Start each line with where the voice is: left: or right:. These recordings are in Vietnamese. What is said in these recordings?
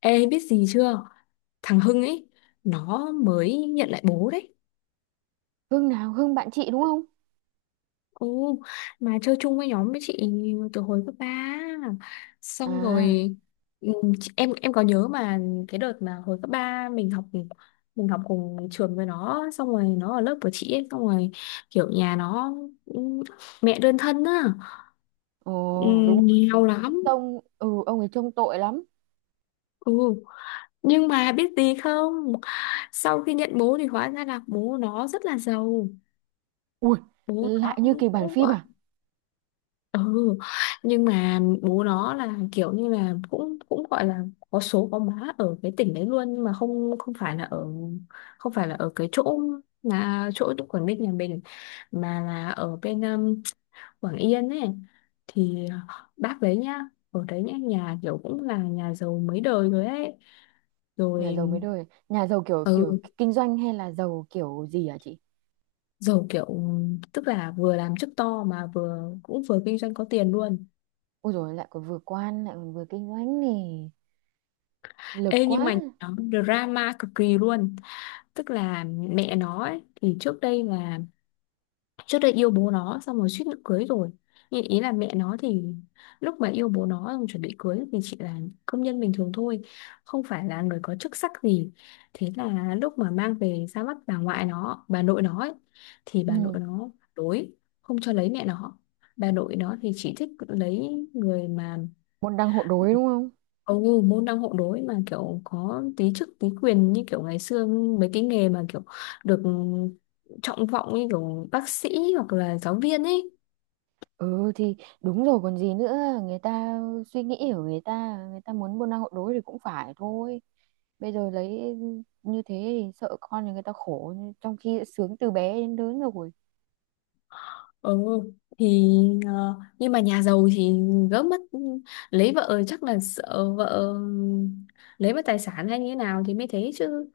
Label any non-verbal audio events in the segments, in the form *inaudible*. left: Ê, biết gì chưa? Thằng Hưng ấy, nó mới nhận lại bố đấy.
right: Hưng nào? Hưng bạn chị đúng không?
left: Ồ, mà chơi chung với nhóm với chị từ hồi cấp ba. Xong
right: À,
left: rồi ừ, em có nhớ mà. Cái đợt mà hồi cấp 3 mình học, mình học cùng trường với nó. Xong rồi nó ở lớp của chị ấy. Xong rồi kiểu nhà nó, ừ, mẹ đơn thân á. Ừ,
right: ồ, đúng rồi.
left: nghèo
right: Ông
left: lắm.
right: ấy trông, ừ, ông ấy trông tội lắm.
left: Ừ, nhưng mà biết gì không? Sau khi nhận bố thì hóa ra là bố nó rất là giàu.
right: Ui,
left: Bố nó
right: lại như
left: cũng
right: kịch bản
left: cũng
right: phim
left: gọi...
right: à?
left: Ừ, nhưng mà bố nó là kiểu như là cũng cũng gọi là có số có má ở cái tỉnh đấy luôn, nhưng mà không không phải là ở, cái chỗ là chỗ Quảng Ninh nhà mình, mà là ở bên Quảng Yên ấy thì, bác đấy nhá, ở đấy nhá, nhà kiểu cũng là nhà giàu mấy đời rồi ấy.
right: Nhà
left: Rồi
right: giàu mấy đời, nhà giàu kiểu kiểu
left: ừ,
right: kinh doanh hay là giàu kiểu gì hả chị?
left: giàu kiểu tức là vừa làm chức to mà vừa cũng vừa kinh doanh có tiền luôn.
right: Ôi rồi lại còn vừa quan lại còn vừa kinh doanh này, lực
left: Ê
right: quá.
left: nhưng mà nó drama cực kỳ luôn. Tức là mẹ nó ấy, thì trước đây yêu bố nó xong rồi suýt nữa cưới rồi. Nhưng ý là mẹ nó thì lúc mà yêu bố nó xong chuẩn bị cưới thì chỉ là công nhân bình thường thôi, không phải là người có chức sắc gì. Thế là lúc mà mang về ra mắt bà nội nó ấy, thì bà nội
right: Ừ,
left: nó đối, không cho lấy mẹ nó. Bà nội nó thì chỉ thích lấy người mà...
right: môn đăng hộ đối đúng không?
left: Ồ, môn đăng hộ đối mà kiểu có tí chức tí quyền, như kiểu ngày xưa mấy cái nghề mà kiểu được trọng vọng như kiểu bác sĩ hoặc là giáo viên ấy.
right: Ừ thì đúng rồi còn gì nữa, người ta suy nghĩ của người ta, người ta muốn buôn năng hộ đối thì cũng phải thôi. Bây giờ lấy như thế thì sợ con thì người ta khổ, trong khi đã sướng từ bé đến lớn rồi.
left: Ừ, thì nhưng mà nhà giàu thì gỡ mất, lấy vợ chắc là sợ vợ lấy mất tài sản hay như thế nào thì mới thế chứ.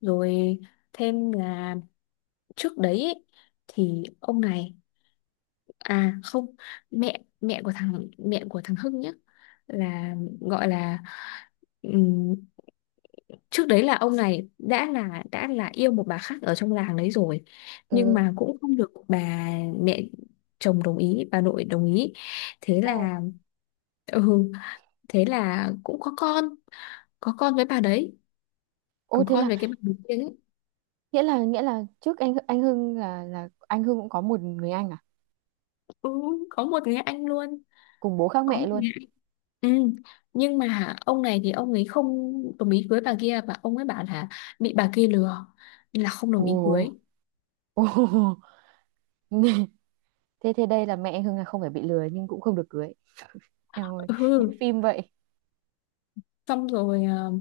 left: Rồi thêm là trước đấy ấy, thì ông này, à không, mẹ mẹ của thằng Hưng nhé, là gọi là ừm, trước đấy là ông này đã là yêu một bà khác ở trong làng đấy rồi, nhưng
right: Ừ,
left: mà cũng không được bà mẹ chồng đồng ý, bà nội đồng ý. Thế
right: ồ,
left: là ừ, thế là cũng có con, có con với bà đấy.
right: ô
left: Có
right: thế
left: con
right: là,
left: với cái bà đầu tiên ấy.
right: nghĩa là trước anh Hưng là anh Hưng cũng có một người anh à,
left: Ừ, có một người anh luôn,
right: cùng bố khác
left: có
right: mẹ
left: một
right: luôn.
left: người. Ừ. Nhưng mà ông này thì ông ấy không đồng ý cưới bà kia, và ông ấy bảo là bị bà kia lừa nên là không
right: Ồ,
left: đồng ý cưới.
right: ồ. *laughs* Thế thế đây là mẹ anh Hưng là không phải bị lừa nhưng cũng không được cưới. Eo ơi, như
left: Ừ.
right: phim vậy.
left: Xong rồi ờ,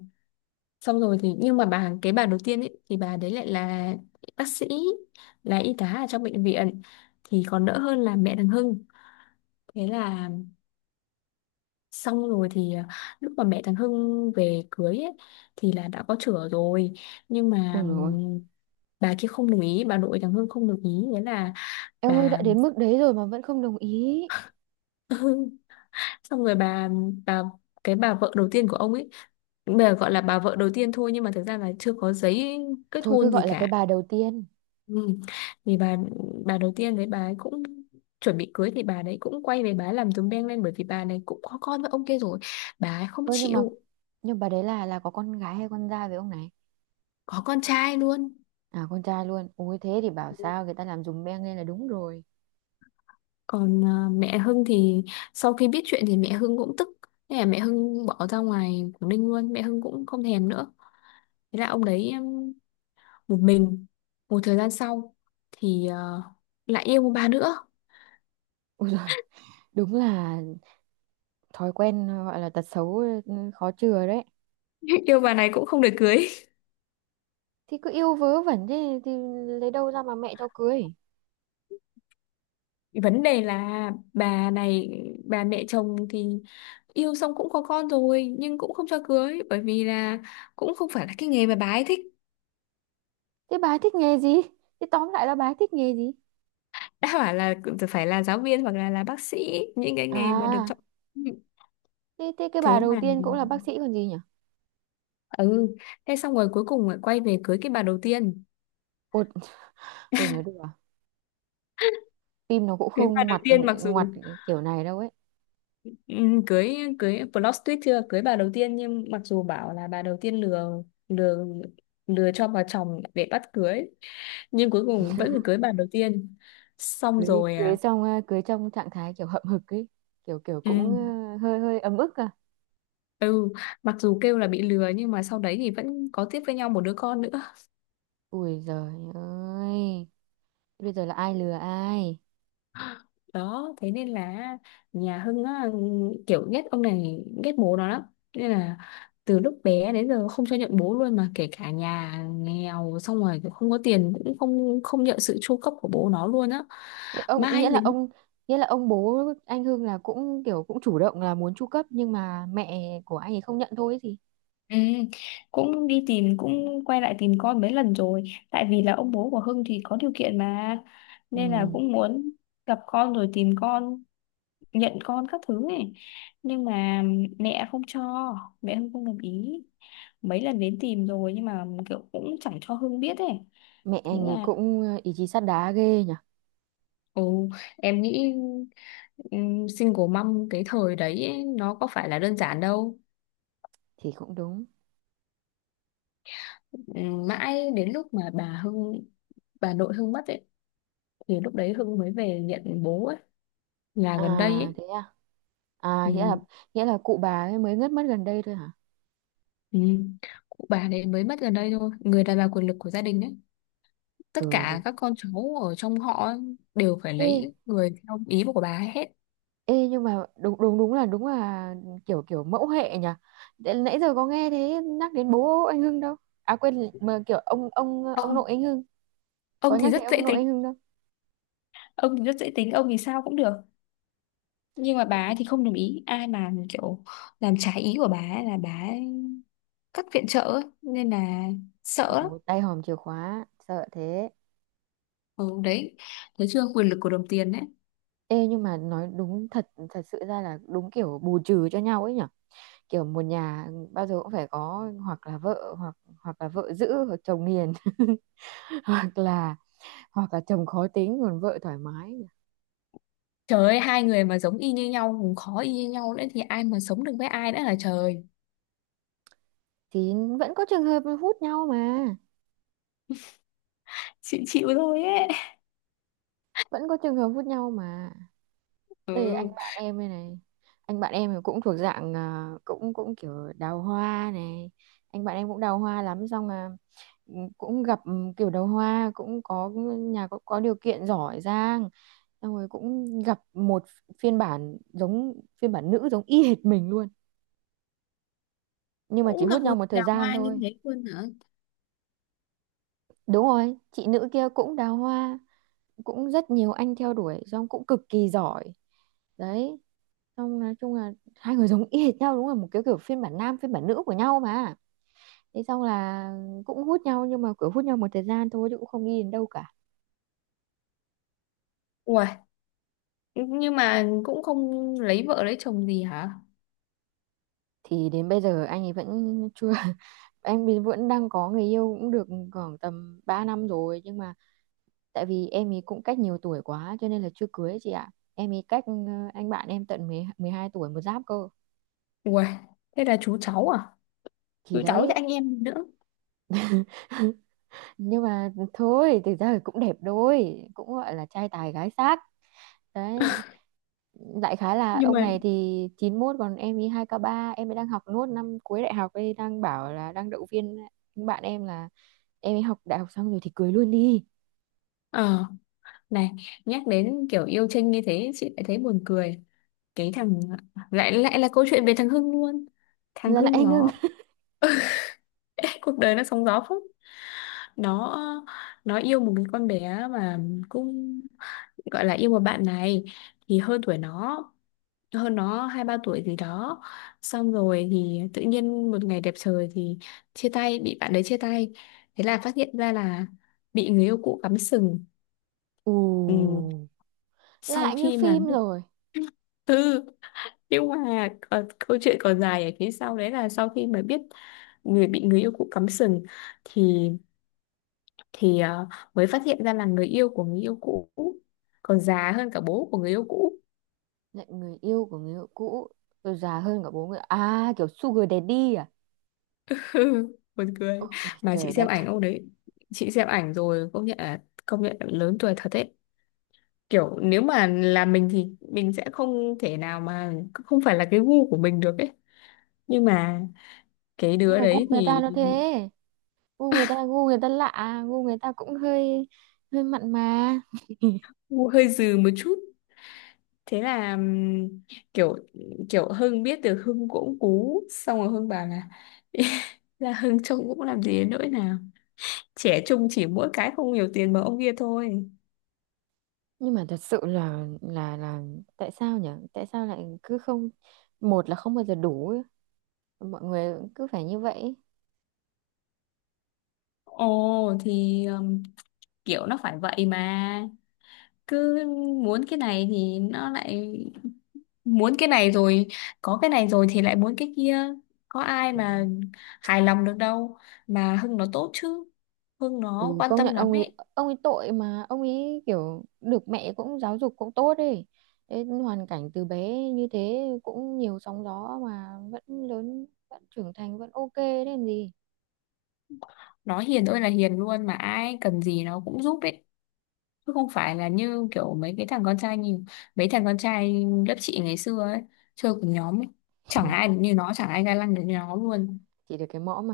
left: Xong rồi thì nhưng mà cái bà đầu tiên ấy thì bà đấy lại là bác sĩ, là y tá ở trong bệnh viện thì còn đỡ hơn là mẹ thằng Hưng. Thế là xong rồi thì lúc mà mẹ thằng Hưng về cưới ấy, thì là đã có chửa rồi, nhưng mà
right: Ôi rồi,
left: bà kia không đồng ý, bà nội thằng Hưng không đồng ý, thế là
right: em ơi đã
left: bà
right: đến mức đấy rồi mà vẫn không đồng ý.
left: *laughs* xong rồi bà cái bà vợ đầu tiên của ông ấy, bây giờ gọi là bà vợ đầu tiên thôi nhưng mà thực ra là chưa có giấy kết
right: Thôi cứ
left: hôn gì
right: gọi là cái
left: cả.
right: bà đầu tiên
left: Ừ. Thì bà đầu tiên đấy, bà ấy cũng chuẩn bị cưới thì bà đấy cũng quay về, bà ấy làm dùm beng lên bởi vì bà này cũng có con với ông kia rồi, bà ấy không
right: thôi, nhưng mà
left: chịu.
right: nhưng bà đấy là có con gái hay con trai với ông này?
left: Có con trai luôn.
right: À con trai luôn, ui thế thì bảo sao người ta làm dùm beng lên là đúng rồi.
left: Còn à, mẹ Hưng thì sau khi biết chuyện thì mẹ Hưng cũng tức, thế là mẹ Hưng bỏ ra ngoài Quảng Ninh luôn, mẹ Hưng cũng không thèm nữa. Thế là ông đấy một mình, một thời gian sau thì lại yêu một bà nữa.
right: Ui rồi, đúng là thói quen gọi là tật xấu, ừ, khó chừa đấy.
left: *laughs* Yêu bà này cũng không được cưới.
right: Thì cứ yêu vớ vẩn thế thì lấy đâu ra mà mẹ cho cưới.
left: Vấn đề là bà này, bà mẹ chồng thì yêu xong cũng có con rồi nhưng cũng không cho cưới bởi vì là cũng không phải là cái nghề mà bà ấy thích.
right: Thế bà ấy thích nghề gì, thế tóm lại là bà ấy thích nghề gì?
left: Đã bảo là phải là giáo viên hoặc là bác sĩ, những cái nghề mà được
right: À
left: chọn.
right: thế, thế cái bà
left: Thế
right: đầu
left: là
right: tiên cũng là bác sĩ còn gì nhỉ.
left: ừ, thế xong rồi cuối cùng lại quay về cưới cái bà đầu tiên.
right: Ôi, ôi nói đùa, phim nó cũng
left: Cưới bà
right: không
left: đầu
right: ngoặt
left: tiên mặc dù...
right: ngoặt kiểu này đâu ấy.
left: Ừ, cưới cưới plot twist chưa, cưới bà đầu tiên nhưng mặc dù bảo là bà đầu tiên lừa, lừa lừa cho bà chồng để bắt cưới, nhưng cuối cùng vẫn phải cưới bà đầu tiên xong
right: cưới
left: rồi,
right: cưới
left: à
right: trong cưới trong trạng thái kiểu hậm hực ấy, kiểu kiểu cũng
left: ừ,
right: hơi hơi ấm ức à.
left: ừ, mặc dù kêu là bị lừa nhưng mà sau đấy thì vẫn có tiếp với nhau một đứa con nữa.
right: Ui giời ơi, bây giờ là ai lừa ai.
left: Đó, thế nên là nhà Hưng á, kiểu ghét ông này, ghét bố nó lắm, nên là từ lúc bé đến giờ không cho nhận bố luôn, mà kể cả nhà nghèo xong rồi kiểu không có tiền cũng không không nhận sự chu cấp của bố nó luôn á.
right: Thế ông, nghĩa
left: Mai
right: là
left: dính.
right: ông, nghĩa là ông bố anh Hưng là cũng kiểu cũng chủ động là muốn chu cấp nhưng mà mẹ của anh ấy không nhận thôi ấy gì.
left: Ừ, cũng đi tìm, cũng quay lại tìm con mấy lần rồi. Tại vì là ông bố của Hưng thì có điều kiện mà, nên là
right: Ừ.
left: cũng muốn gặp con rồi tìm con, nhận con các thứ ấy. Nhưng mà mẹ không cho, mẹ Hưng không đồng ý, mấy lần đến tìm rồi nhưng mà kiểu cũng chẳng cho Hưng biết ấy.
right: Mẹ
left: Thế
right: anh ấy
left: là
right: cũng ờ, ý chí sắt đá ghê nhỉ.
left: ồ, em nghĩ single mom cái thời đấy ấy, nó có phải là đơn giản đâu.
right: Thì cũng đúng.
left: Mãi đến lúc mà bà nội Hưng mất ấy thì lúc đấy Hưng mới về nhận bố ấy, là
right: À
left: gần đây ấy.
right: thế à, à nghĩa là,
left: Ừm.
right: nghĩa là cụ bà ấy mới ngất mất gần đây thôi hả.
left: Ừm. Cụ bà đấy mới mất gần đây thôi, người đàn bà quyền lực của gia đình ấy. Tất
right: Ừ
left: cả
right: đúng.
left: các con cháu ở trong họ ấy đều phải
right: Ê,
left: lấy người theo ý của bà ấy hết.
right: Ê nhưng mà đúng đúng đúng là kiểu kiểu mẫu hệ nhỉ. Để- Nãy giờ có nghe thế nhắc đến bố anh Hưng đâu. À quên mà kiểu ông
left: ông
right: nội anh Hưng, có
left: ông thì
right: nhắc
left: rất
right: đến
left: dễ
right: ông nội
left: tính,
right: anh Hưng đâu.
left: ông thì sao cũng được. Nhưng mà bà ấy thì không đồng ý, ai mà kiểu làm trái ý của bà ấy là bà ấy cắt viện trợ ấy, nên là
right: Ôi
left: sợ lắm.
right: dồi tay hòm chìa khóa sợ thế.
left: Ừ, đấy, thấy chưa, quyền lực của đồng tiền đấy.
right: Ê nhưng mà nói đúng, thật thật sự ra là đúng kiểu bù trừ cho nhau ấy nhỉ. Kiểu một nhà bao giờ cũng phải có hoặc là vợ hoặc hoặc là vợ dữ hoặc chồng hiền. *laughs* Hoặc là, hoặc là chồng khó tính còn vợ thoải mái.
left: Trời ơi, hai người mà giống y như nhau, cũng khó, y như nhau nữa thì ai mà sống được với ai nữa là trời.
right: Thì vẫn có trường hợp hút nhau mà.
left: Chịu chịu thôi ấy.
right: Vẫn có trường hợp hút nhau mà. Đây anh
left: Ừ.
right: bạn em đây này, anh bạn em thì cũng thuộc dạng à, cũng cũng kiểu đào hoa này. Anh bạn em cũng đào hoa lắm, xong là ừ, cũng gặp ừ, kiểu đào hoa cũng có nhà có điều kiện giỏi giang. Xong rồi cũng gặp một phiên bản giống phiên bản nữ giống y hệt mình luôn, nhưng mà chỉ
left: Cũng
right: hút
left: gặp
right: nhau
left: một
right: một thời
left: đào
right: gian
left: hoa như
right: thôi.
left: thế luôn hả?
right: Đúng rồi, chị nữ kia cũng đào hoa, cũng rất nhiều anh theo đuổi, xong cũng cực kỳ giỏi. Đấy, xong nói chung là hai người giống y hệt nhau, đúng là một cái kiểu phiên bản nam phiên bản nữ của nhau mà. Thế xong là cũng hút nhau, nhưng mà kiểu hút nhau một thời gian thôi chứ cũng không đi đến đâu cả.
left: Ủa, nhưng mà cũng không lấy vợ lấy chồng gì hả?
right: Thì đến bây giờ anh ấy vẫn chưa. *laughs* Anh ấy vẫn đang có người yêu cũng được khoảng tầm 3 năm rồi, nhưng mà tại vì em ấy cũng cách nhiều tuổi quá cho nên là chưa cưới chị ạ. Em ấy cách ờ, anh bạn em tận mười mười hai tuổi, một giáp cơ.
left: Ủa, thế là chú cháu à,
right: Thì
left: chú cháu với
right: đấy,
left: anh em nữa,
right: nhưng mà thôi thực ra thì cũng đẹp đôi, cũng gọi là trai tài gái sắc. Đấy, đại khái là
left: nhưng
right: ông
left: mà
right: này thì chín mốt còn em ý hai k ba, em ấy đang học nốt năm cuối đại học ấy, đang bảo là đang động viên những bạn em là em ấy học đại học xong rồi thì cưới luôn đi.
left: ờ Này, nhắc đến kiểu yêu Trinh như thế, chị lại thấy buồn cười. Cái thằng, lại lại là câu chuyện về thằng Hưng luôn. Thằng
right: Là
left: Hưng
right: lại ngưng,
left: nó, *laughs* cuộc đời nó sóng gió phết. Nó, nó yêu một cái con bé mà, cũng gọi là yêu một bạn này thì hơn tuổi nó, hơn nó 2 3 tuổi gì đó. Xong rồi thì tự nhiên một ngày đẹp trời thì chia tay, bị bạn đấy chia tay, thế là phát hiện ra là bị người yêu cũ cắm sừng.
right: ù,
left: Ừ, sau
right: lại như
left: khi mà,
right: phim rồi.
left: ừ, nhưng mà còn, câu chuyện còn dài ở phía sau đấy là sau khi mà biết người bị người yêu cũ cắm sừng thì thì ờ, mới phát hiện ra là người yêu của người yêu cũ còn già hơn cả bố của người yêu cũ.
right: Lại người yêu của người yêu cũ, rồi già hơn cả bố người, à kiểu sugar daddy à.
left: *laughs* Ừ, buồn cười.
right: Ôi
left: Mà chị
right: trời
left: xem
right: đất.
left: ảnh ông đấy, chị xem ảnh rồi công nhận là lớn tuổi thật đấy. Kiểu nếu mà là mình thì mình sẽ không thể nào, mà không phải là cái gu của mình được ấy. Nhưng mà cái
right: Nhưng
left: đứa
right: mà gu
left: đấy
right: người ta
left: thì...
right: nó thế, gu người ta, gu người ta lạ, gu người ta cũng hơi hơi mặn mà.
left: Gu hơi dừ một chút. Thế là kiểu kiểu Hưng biết được, Hưng cũng cú, xong rồi Hưng bảo là *laughs* là Hưng trông cũng làm gì đến nỗi nào, trẻ trung, chỉ mỗi cái không nhiều tiền mà ông kia thôi.
right: Nhưng mà thật sự là là tại sao nhỉ, tại sao lại cứ không, một là không bao giờ đủ ấy. Mọi người cứ phải như vậy ấy.
left: Ồ, thì kiểu nó phải vậy mà, cứ muốn cái này thì nó lại muốn cái này rồi, có cái này rồi thì lại muốn cái kia, có ai mà
right: Kiểu,
left: hài lòng được đâu. Mà Hưng nó tốt chứ, Hưng nó
right: ừ,
left: quan
right: công
left: tâm
right: nhận
left: lắm
right: ông
left: ấy.
right: ấy, ông ấy tội mà ông ấy kiểu được mẹ cũng giáo dục cũng tốt ấy. Thế hoàn cảnh từ bé như thế cũng nhiều sóng gió mà vẫn lớn vẫn trưởng thành vẫn ok đấy làm gì.
left: Nó hiền ơi là hiền luôn, mà ai cần gì nó cũng giúp ấy, chứ không phải là như kiểu mấy thằng con trai lớp chị ngày xưa ấy, chơi cùng nhóm ấy. Chẳng ai
right: *laughs*
left: được như nó, chẳng ai ga lăng được như nó luôn.
right: Chỉ được cái mõm mà.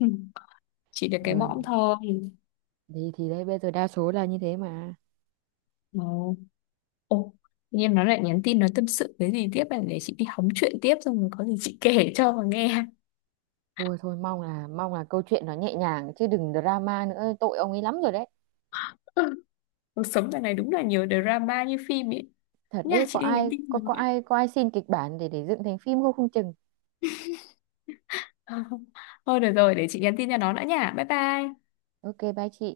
left: *laughs* Chỉ được cái
right: Rồi
left: mõm thôi.
right: thì đấy bây giờ đa số là như thế mà.
left: Ồ, ồ, tự nhiên nó lại nhắn tin, nó tâm sự cái gì tiếp này để chị đi hóng chuyện tiếp, xong rồi có gì chị kể cho mà nghe.
right: Thôi thôi, mong là câu chuyện nó nhẹ nhàng chứ đừng drama nữa, tội ông ấy lắm rồi đấy.
left: *laughs* Cuộc sống dạo này đúng là nhiều drama như phim ấy.
right: Thật
left: Nha,
right: đấy,
left: chị đi nhắn tin cho nó *laughs*
right: có
left: vậy.
right: ai xin kịch bản để dựng thành phim không không chừng.
left: Ờ, thôi được rồi, để chị nhắn tin cho nó đã nha. Bye bye.
right: Ok bye chị.